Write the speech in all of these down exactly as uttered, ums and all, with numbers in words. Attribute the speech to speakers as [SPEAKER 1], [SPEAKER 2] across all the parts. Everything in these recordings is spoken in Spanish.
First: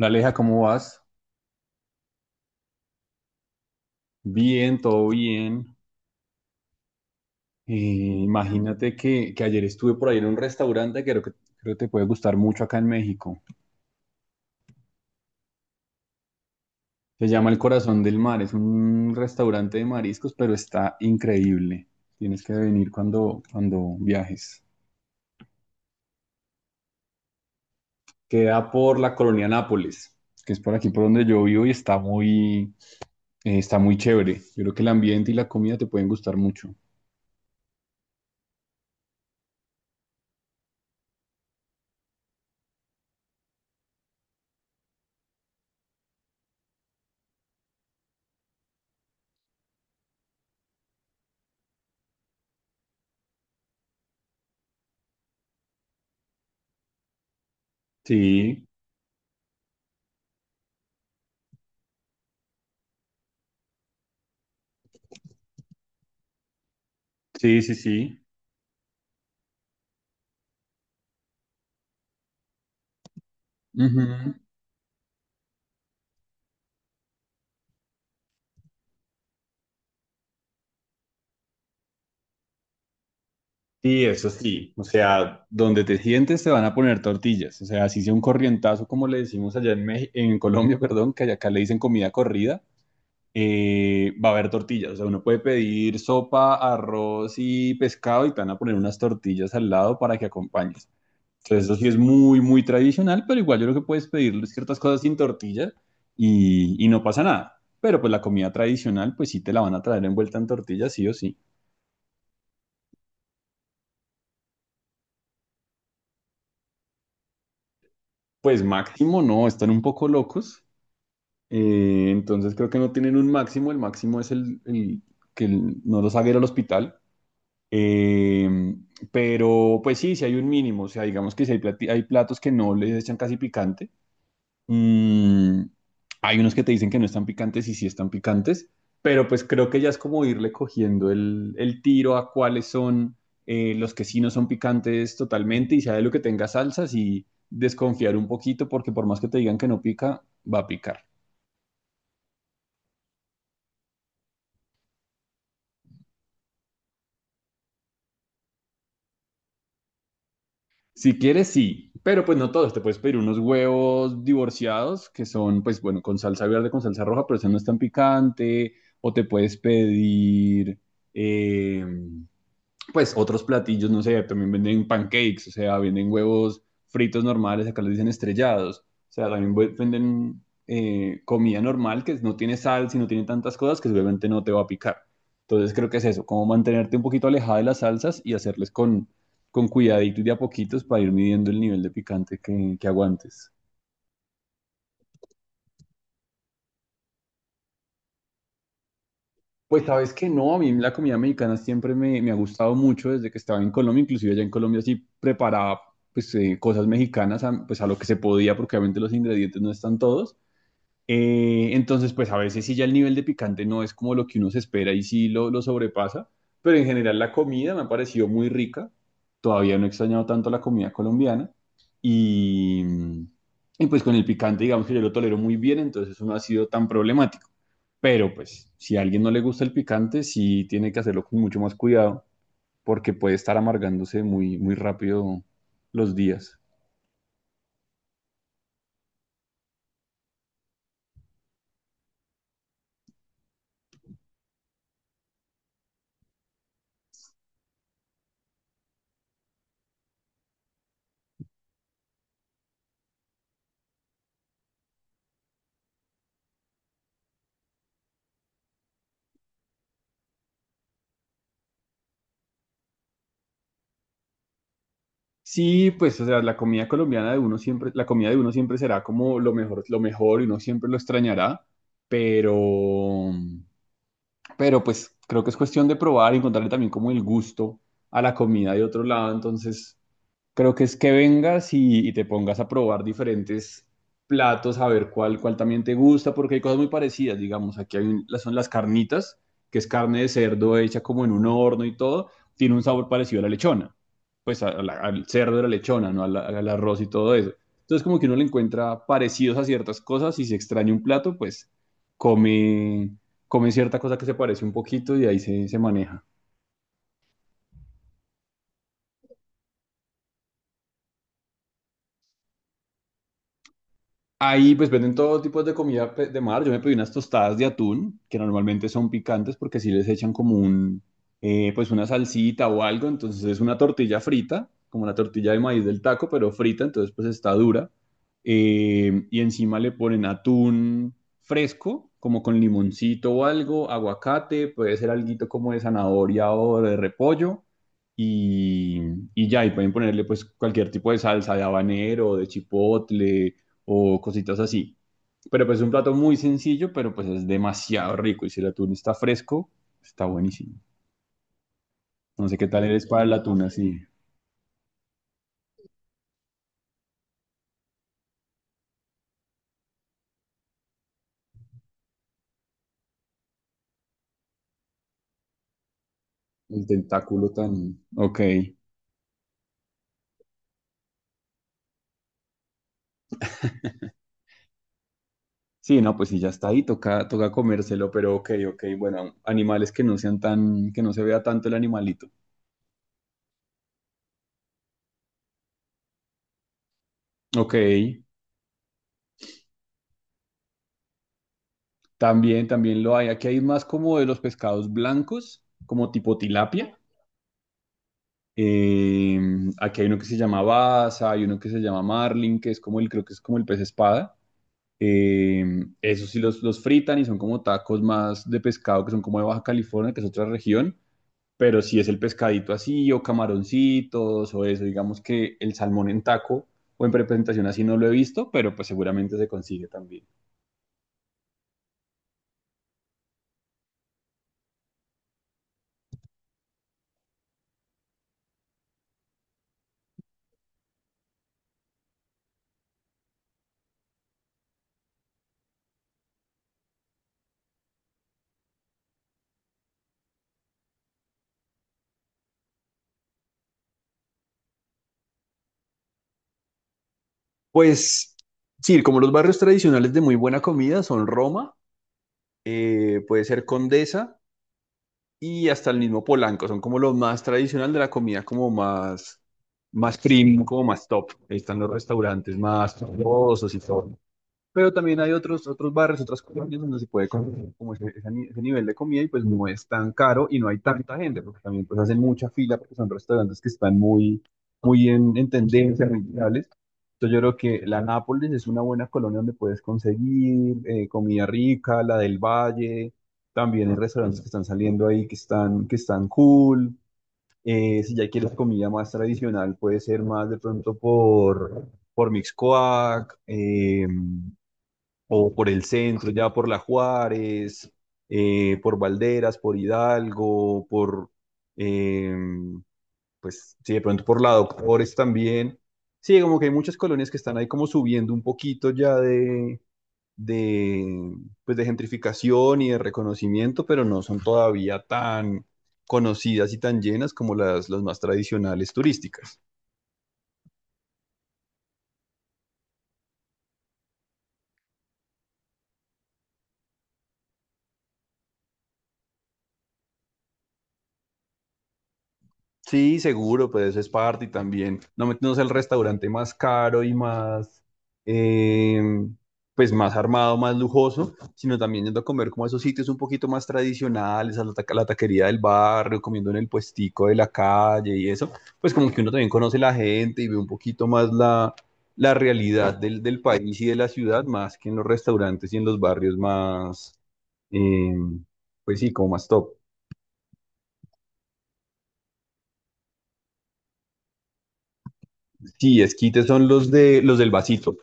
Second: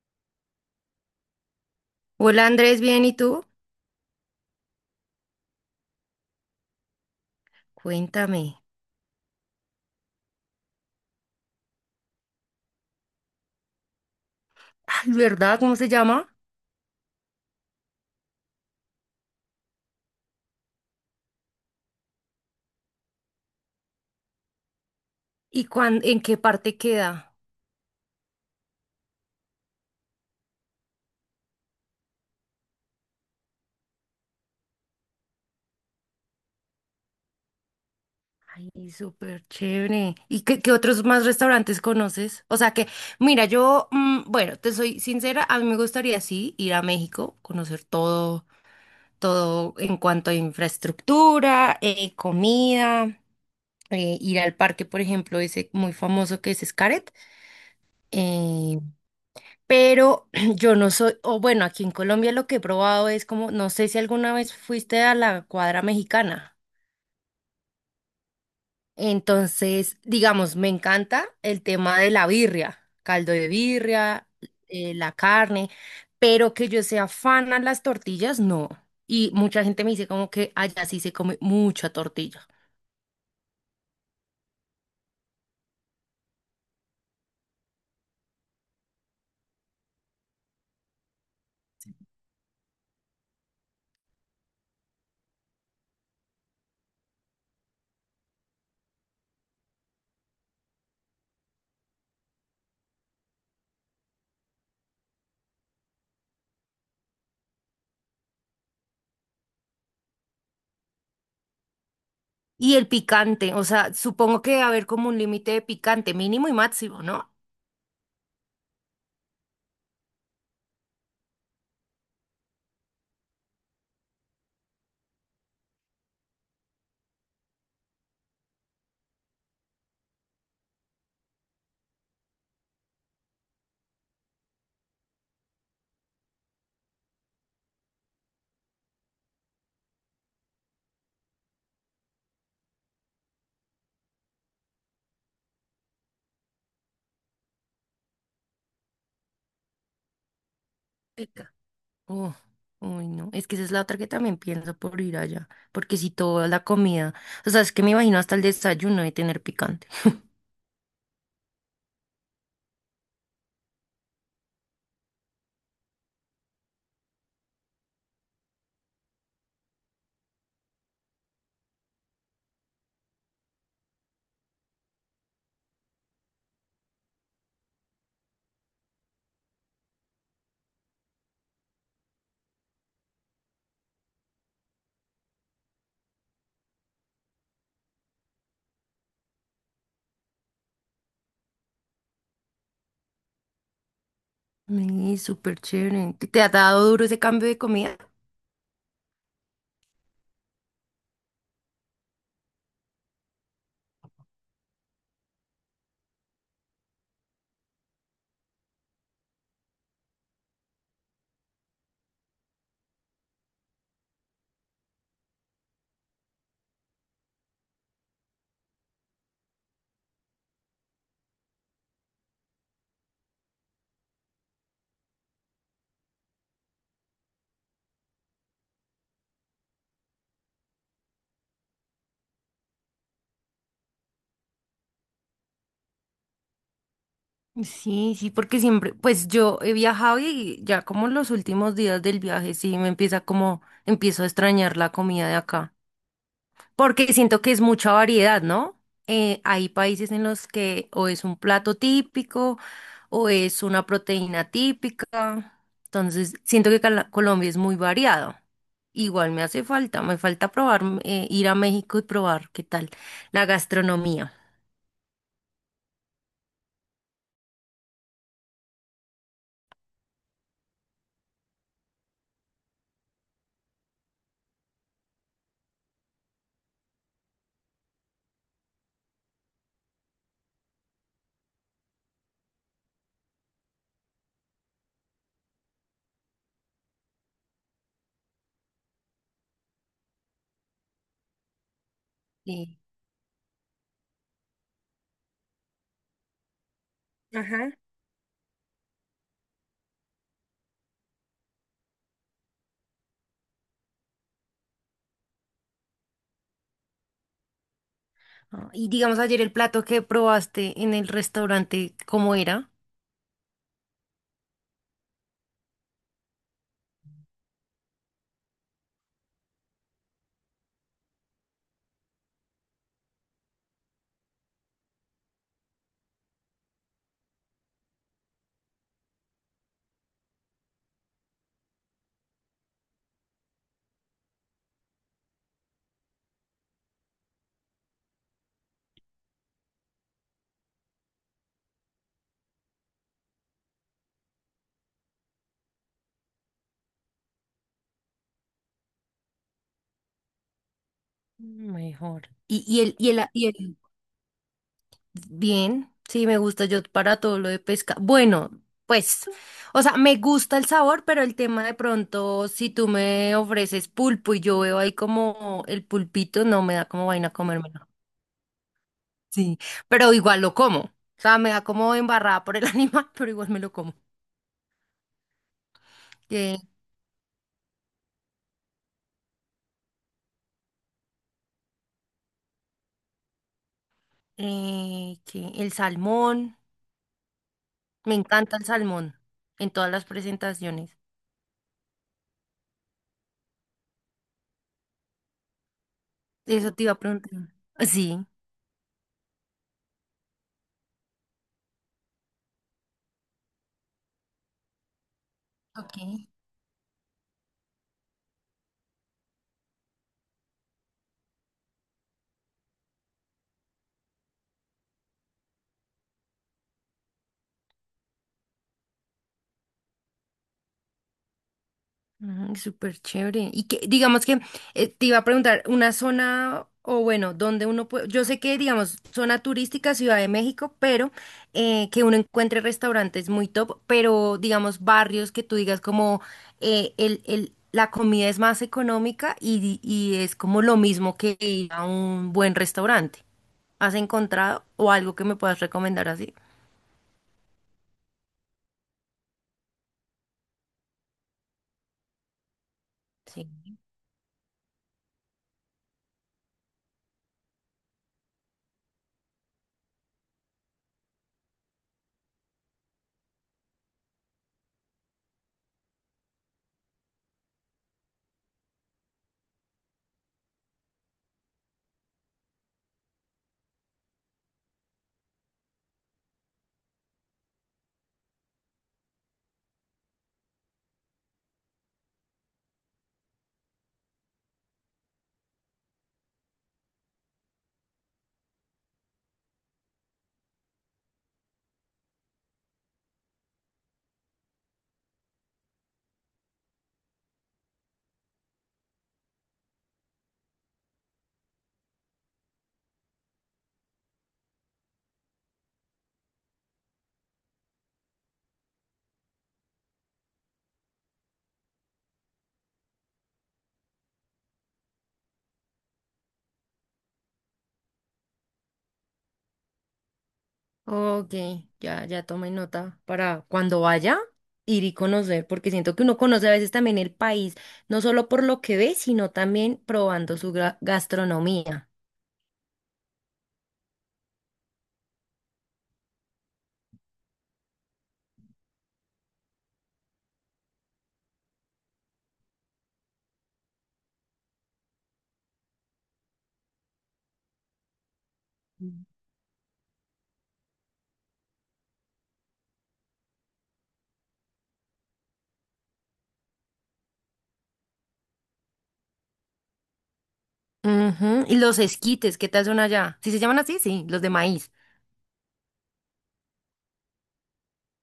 [SPEAKER 1] Aleja, ¿cómo vas?
[SPEAKER 2] Hola Andrés, bien, ¿y tú?
[SPEAKER 1] Bien, todo bien. Eh,
[SPEAKER 2] Cuéntame.
[SPEAKER 1] imagínate que, que ayer estuve por ahí en un restaurante que creo que creo que te puede gustar mucho acá en México.
[SPEAKER 2] Ay, ¿verdad? ¿Cómo se llama?
[SPEAKER 1] Se llama El Corazón del Mar, es un restaurante de mariscos, pero está increíble. Tienes que venir cuando, cuando viajes.
[SPEAKER 2] ¿Y cuán- En qué parte queda?
[SPEAKER 1] Queda por la colonia Nápoles, que es por aquí por donde yo vivo y está muy, eh, está muy chévere. Yo creo que el ambiente y la comida te pueden gustar mucho.
[SPEAKER 2] Ay, súper chévere. ¿Y qué, qué otros más restaurantes conoces? O sea que, mira, yo, mm, bueno, te soy sincera, a mí me gustaría sí ir a México, conocer todo, todo en cuanto a infraestructura, eh, comida, eh, ir al parque, por ejemplo, ese muy famoso que es Xcaret.
[SPEAKER 1] Sí,
[SPEAKER 2] eh, Pero yo no soy, o bueno, aquí en Colombia lo que he probado es como, no sé si alguna vez fuiste a la cuadra mexicana.
[SPEAKER 1] sí, sí, sí.
[SPEAKER 2] Entonces, digamos, me encanta el tema de la birria, caldo de
[SPEAKER 1] Ujú.
[SPEAKER 2] birria, eh, la carne, pero que yo sea fan a las tortillas, no. Y mucha gente me dice como que allá sí se come mucha tortilla.
[SPEAKER 1] Sí, eso sí. O sea, donde te sientes te van a poner tortillas. O sea, así sea un corrientazo, como le decimos allá en Meji- en Colombia, perdón, que allá acá le dicen comida corrida, eh, va a haber tortillas. O sea, uno puede pedir sopa, arroz y pescado y te van a poner unas tortillas al lado para que acompañes. Entonces, eso sí es muy, muy tradicional, pero igual yo creo que puedes pedir ciertas cosas sin tortilla y, y no pasa nada. Pero pues la comida tradicional, pues sí te la van a traer envuelta en tortilla, sí o sí.
[SPEAKER 2] Y el picante, o sea, supongo que debe haber como un límite de picante mínimo y máximo, ¿no?
[SPEAKER 1] Pues máximo, no, están un poco locos. Eh, entonces creo que no tienen un máximo, el máximo es el, el que el- no los haga ir al hospital. Eh, pero pues sí, sí hay un mínimo, o sea, digamos que si hay, plati- hay platos que no les echan casi picante, Mm, hay unos que te dicen que no están picantes y sí están picantes, pero pues creo que ya es como irle cogiendo el, el tiro a cuáles son eh, los que sí no son picantes totalmente y sea de lo que tenga salsas y desconfiar un poquito porque por más que te digan que no pica, va a picar.
[SPEAKER 2] Uh, uy, no. Es que esa es la otra que también pienso por ir allá. Porque si toda la comida. O sea, es que me imagino hasta el desayuno de tener picante.
[SPEAKER 1] Si quieres, sí, pero pues no todos. Te puedes pedir unos huevos divorciados que son, pues bueno, con salsa verde, con salsa roja, pero eso no es tan picante. O te puedes pedir, eh, pues otros platillos, no sé, también venden pancakes, o sea, venden huevos fritos normales, acá les dicen estrellados, o sea, también vu- venden eh, comida normal que no tiene sal, si no tiene tantas cosas que seguramente no te va a picar. Entonces creo que es eso, como mantenerte un poquito alejada de las salsas y hacerles con, con cuidadito y de a poquitos para ir midiendo el nivel de picante que, que aguantes.
[SPEAKER 2] Ay, súper chévere. ¿Te te ha dado duro ese cambio de comida?
[SPEAKER 1] Pues sabes que no, a mí la comida mexicana siempre me, me ha gustado mucho desde que estaba en Colombia, inclusive allá en Colombia sí preparaba pues eh, cosas mexicanas a, pues a lo que se podía, porque obviamente los ingredientes no están todos, eh, entonces, pues a veces sí ya el nivel de picante no es como lo que uno se espera y sí lo, lo sobrepasa, pero en general la comida me ha parecido muy rica. Todavía no he extrañado tanto la comida colombiana y, y pues con el picante digamos que yo lo tolero muy bien, entonces eso no ha sido tan problemático. Pero pues si a alguien no le gusta el picante, sí tiene que hacerlo con mucho más cuidado porque puede estar amargándose muy, muy rápido los días.
[SPEAKER 2] Sí, sí, porque siempre, pues yo he viajado y ya como en los últimos días del viaje, sí, me empieza como, empiezo a extrañar la comida de acá. Porque siento que es mucha variedad, ¿no? Eh, hay países en los que o es un plato típico o es una proteína típica. Entonces, siento que Cala- Colombia es muy variado. Igual me hace falta, me falta probar, mm, eh, ir a México y probar qué tal la gastronomía.
[SPEAKER 1] Sí, pues, o sea, la comida colombiana de uno siempre, la comida de uno siempre será como lo mejor, lo mejor y uno siempre lo extrañará, pero, pero pues creo que es cuestión de probar y encontrarle también como el gusto a la comida de otro lado, entonces creo que es que vengas y, y te pongas a probar diferentes platos, a ver cuál, cuál también te gusta, porque hay cosas muy parecidas, digamos. Aquí hay un- las- son las carnitas, que es carne de cerdo hecha como en un horno y todo, tiene
[SPEAKER 2] Sí.
[SPEAKER 1] un sabor parecido a la lechona, pues a- a la- al cerdo de la lechona, ¿no? Al, al arroz y todo eso.
[SPEAKER 2] Ajá.
[SPEAKER 1] Entonces como que uno le encuentra parecidos a ciertas cosas y si extraña un plato, pues come, come cierta cosa que se parece un poquito y ahí se, se maneja.
[SPEAKER 2] Ah, y digamos ayer el plato que probaste en el restaurante, ¿cómo era?
[SPEAKER 1] Ahí pues venden todo tipo de comida pe- de mar. Yo me pedí unas tostadas de atún, que normalmente son picantes porque si les echan como un, eh, pues una salsita o algo. Entonces es una tortilla frita, como la tortilla de maíz del taco, pero frita, entonces pues está dura. Eh, y encima le ponen atún fresco, como con limoncito o algo, aguacate, puede ser alguito como de zanahoria o de repollo. Y, y ya, y pueden ponerle pues cualquier tipo de salsa de habanero, de chipotle o cositas así. Pero pues es un plato muy sencillo, pero pues es demasiado rico. Y si el atún está fresco, está buenísimo.
[SPEAKER 2] Mejor.
[SPEAKER 1] No sé
[SPEAKER 2] Y,
[SPEAKER 1] qué
[SPEAKER 2] y
[SPEAKER 1] tal
[SPEAKER 2] el,
[SPEAKER 1] eres
[SPEAKER 2] y
[SPEAKER 1] para
[SPEAKER 2] el,
[SPEAKER 1] el
[SPEAKER 2] y
[SPEAKER 1] atún
[SPEAKER 2] el-
[SPEAKER 1] así,
[SPEAKER 2] Bien, sí, me gusta yo para todo lo de pesca. Bueno, pues, o sea, me gusta el sabor, pero el tema de pronto, si tú me ofreces pulpo y yo veo ahí como el pulpito, no me da
[SPEAKER 1] el
[SPEAKER 2] como vaina
[SPEAKER 1] tentáculo
[SPEAKER 2] comérmelo.
[SPEAKER 1] tan... Ok.
[SPEAKER 2] Sí, pero igual lo como. O sea, me da como embarrada por el animal, pero igual me lo como.
[SPEAKER 1] Sí, no, pues si ya
[SPEAKER 2] Que
[SPEAKER 1] está ahí, toca, toca comérselo, pero ok, ok. Bueno, animales que no sean tan, que no se vea tanto el animalito.
[SPEAKER 2] eh, ¿qué? El salmón,
[SPEAKER 1] Ok.
[SPEAKER 2] me encanta el salmón en todas las presentaciones.
[SPEAKER 1] También, también lo hay. Aquí hay más como de los pescados blancos, como tipo
[SPEAKER 2] Eso te iba
[SPEAKER 1] tilapia.
[SPEAKER 2] a preguntar. Sí.
[SPEAKER 1] Eh, Aquí hay uno que se llama Baza, hay uno que se llama Marlin, que es como el, creo que es como el pez espada. Eh,
[SPEAKER 2] Ok.
[SPEAKER 1] Esos sí los, los fritan y son como tacos más de pescado, que son como de Baja California, que es otra región. Pero si es el pescadito así, o camaroncitos, o eso, digamos que el salmón en taco o en presentación así no lo he visto, pero pues seguramente se consigue también.
[SPEAKER 2] Mm, súper chévere. Y que, digamos que eh, te iba a preguntar, una zona, o bueno, donde uno puede, yo sé que, digamos, zona turística, Ciudad de México, pero eh, que uno encuentre restaurantes muy top, pero digamos, barrios que tú digas como eh, el, el, la comida es más económica y, y es como lo mismo que ir a un buen restaurante. ¿Has encontrado o algo que me puedas recomendar así?
[SPEAKER 1] Pues sí, como los barrios tradicionales de muy buena comida son Roma, eh, puede ser
[SPEAKER 2] Sí.
[SPEAKER 1] Condesa, y hasta el mismo Polanco, son como lo más tradicional de la comida, como más, más premium, como más top. Ahí están los restaurantes más famosos y todo. Pero también hay otros, otros bares, otras colonias donde se puede comer como ese, ese ni- ese nivel de comida y pues no es tan caro y no hay tanta gente, porque también pues hacen mucha fila porque son restaurantes que están muy, muy en, en tendencia, muy virales. Entonces yo creo que la Nápoles es una buena colonia donde puedes conseguir eh, comida rica, la del Valle, también hay restaurantes que están saliendo ahí que están, que están cool. Eh, si ya quieres comida más tradicional, puede ser más de pronto por, por Mixcoac. Eh, o por el centro, ya por La Juárez, eh, por Valderas, por Hidalgo, por, eh, pues sí, de pronto por la Doctores también. Sí, como que hay muchas colonias que están ahí como subiendo un poquito ya de, de, pues de gentrificación y de reconocimiento, pero no son todavía tan conocidas y tan llenas como las, las más tradicionales turísticas.
[SPEAKER 2] Ok, ya, ya tomé nota para cuando vaya ir y conocer, porque siento que uno conoce a veces también el país, no solo por lo que ve, sino también probando su gra- gastronomía.
[SPEAKER 1] Sí, seguro, pero eso es parte y también. No meternos al restaurante más caro y más, eh, pues más armado, más lujoso, sino también yendo a comer como a esos sitios un poquito más tradicionales, a la, ta- a la taquería del barrio, comiendo en el puestico de la calle y eso. Pues como que uno también conoce la gente y ve un poquito más la, la realidad del, del país y de la ciudad, más que en los restaurantes y en los barrios más, eh, pues sí, como más top.
[SPEAKER 2] Ujú, y los esquites, ¿qué tal son allá? ¿Sí se llaman así? Sí, los de maíz.
[SPEAKER 1] Sí, esquites son los de los del vasito.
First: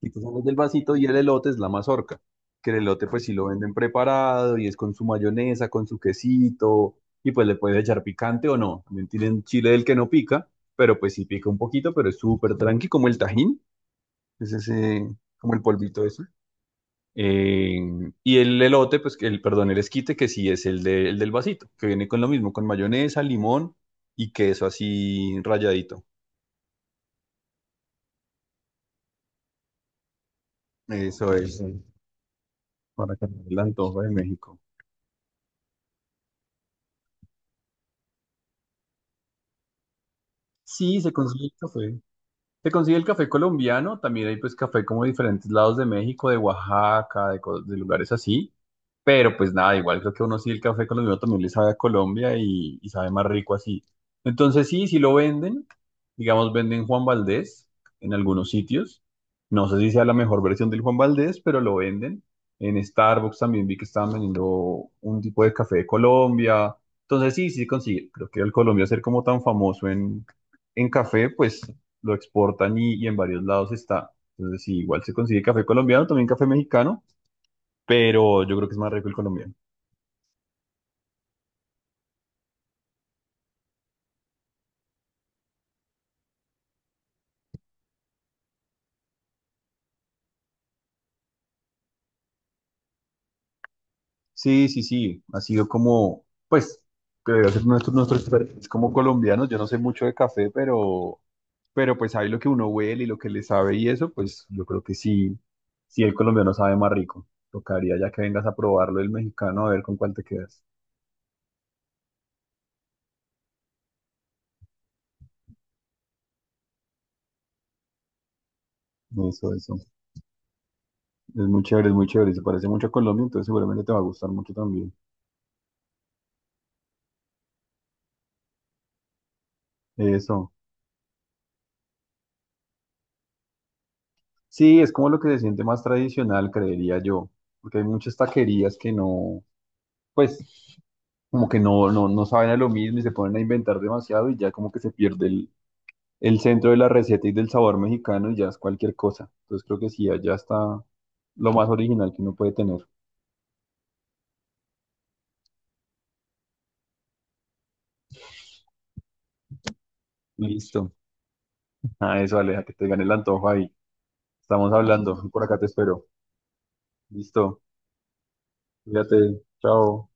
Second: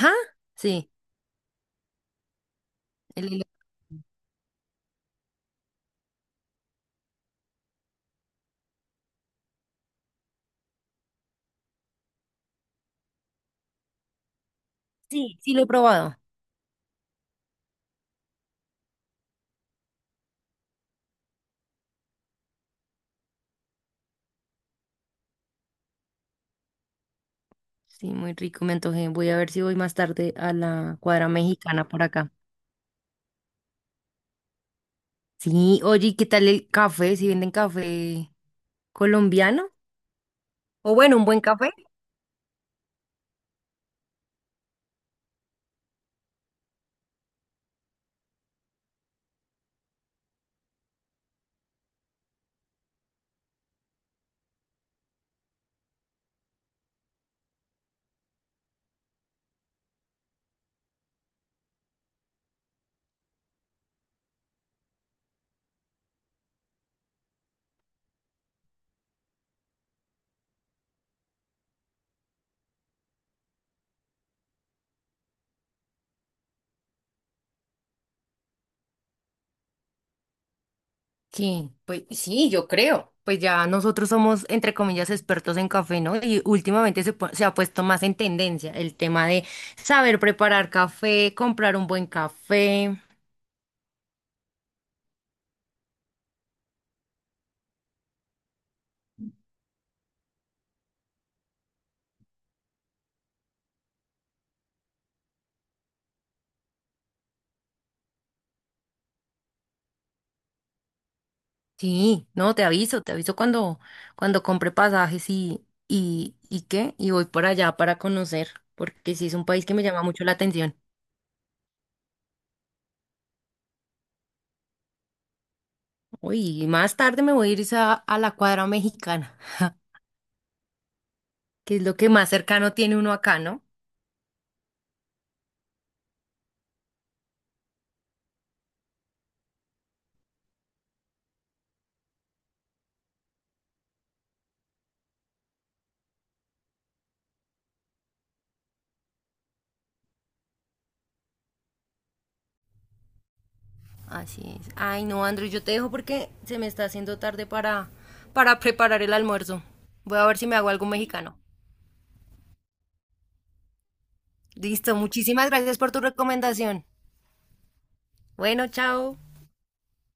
[SPEAKER 1] Y tú sacas del
[SPEAKER 2] sí,
[SPEAKER 1] vasito y el elote es la mazorca. Que el elote pues
[SPEAKER 2] el
[SPEAKER 1] sí
[SPEAKER 2] hilo-
[SPEAKER 1] lo venden preparado y es con su mayonesa, con su quesito. Y pues le puedes echar picante o no. También tienen chile del que no pica, pero pues sí pica un poquito, pero es súper tranqui, como el tajín. Es ese,
[SPEAKER 2] Sí,
[SPEAKER 1] como
[SPEAKER 2] sí
[SPEAKER 1] el
[SPEAKER 2] lo he
[SPEAKER 1] polvito
[SPEAKER 2] probado.
[SPEAKER 1] ese. Eh, y el elote, pues que el, perdón, el esquite, que sí es el, de- el del vasito, que viene con lo mismo, con mayonesa, limón y queso así rayadito.
[SPEAKER 2] Sí, muy rico, me antojé. Voy a ver si voy más tarde a la cuadra
[SPEAKER 1] Eso es, eh,
[SPEAKER 2] mexicana por acá.
[SPEAKER 1] para que el antojo de México.
[SPEAKER 2] Sí, oye, ¿y qué tal el café? ¿Si venden café colombiano? O
[SPEAKER 1] Sí, se
[SPEAKER 2] bueno, un buen
[SPEAKER 1] consigue el
[SPEAKER 2] café.
[SPEAKER 1] café. Se consigue el café colombiano, también hay pues café como de diferentes lados de México, de Oaxaca, de, co- de lugares así, pero pues nada, igual creo que uno sí el café colombiano también le sabe a Colombia y, y sabe más rico así. Entonces sí, sí lo venden, digamos venden Juan Valdés en algunos sitios, no sé si sea la mejor versión del Juan Valdés, pero lo venden. En Starbucks también vi que estaban vendiendo un tipo de café de Colombia, entonces sí, sí se consigue. Creo que el Colombia ser como tan famoso en en café, pues lo exportan y, y en varios lados está. Entonces, sí, igual se consigue café colombiano, también café mexicano, pero yo creo que es más rico el colombiano.
[SPEAKER 2] Sí, pues sí, yo creo. Pues ya nosotros somos, entre comillas, expertos en café, ¿no? Y últimamente se, pu- se ha puesto más en tendencia el tema de saber preparar café, comprar un buen café.
[SPEAKER 1] Sí, sí, sí, ha sido como, pues, que debe ser nuestro, nuestro expertise como colombianos. Yo no sé mucho de café, pero, pero pues ahí lo que uno huele y lo que le sabe y eso, pues yo creo que sí, sí el colombiano sabe más rico. Tocaría ya que vengas a probarlo el mexicano a ver con cuál te quedas.
[SPEAKER 2] Sí, no, te aviso, te aviso cuando, cuando compre pasajes y, y, y qué, y voy por allá para conocer, porque sí es un
[SPEAKER 1] Eso,
[SPEAKER 2] país que
[SPEAKER 1] eso.
[SPEAKER 2] me llama mucho la atención.
[SPEAKER 1] Es muy chévere, es muy chévere. Se parece mucho a Colombia, entonces seguramente te va a gustar mucho también.
[SPEAKER 2] Uy, y más tarde me voy a ir es a, a la cuadra mexicana,
[SPEAKER 1] Eso.
[SPEAKER 2] que es lo que más cercano tiene uno acá, ¿no?
[SPEAKER 1] Sí, es como lo que se siente más tradicional, creería yo, porque hay muchas taquerías que no, pues como que no, no, no saben a lo mismo y se ponen a inventar demasiado y ya como que se pierde el, el centro de la receta y del sabor mexicano y ya es cualquier cosa. Entonces creo que sí, allá está lo más original que uno puede tener.
[SPEAKER 2] Así es. Ay, no, Andrew, yo te dejo porque se me está haciendo tarde para, para preparar el almuerzo. Voy a ver si me hago algo
[SPEAKER 1] Listo.
[SPEAKER 2] mexicano.
[SPEAKER 1] Ah, eso, Aleja, que te gane el antojo ahí. Estamos
[SPEAKER 2] Listo,
[SPEAKER 1] hablando, por
[SPEAKER 2] muchísimas
[SPEAKER 1] acá te
[SPEAKER 2] gracias por tu
[SPEAKER 1] espero.
[SPEAKER 2] recomendación.
[SPEAKER 1] Listo.
[SPEAKER 2] Bueno, chao.
[SPEAKER 1] Cuídate. Chao.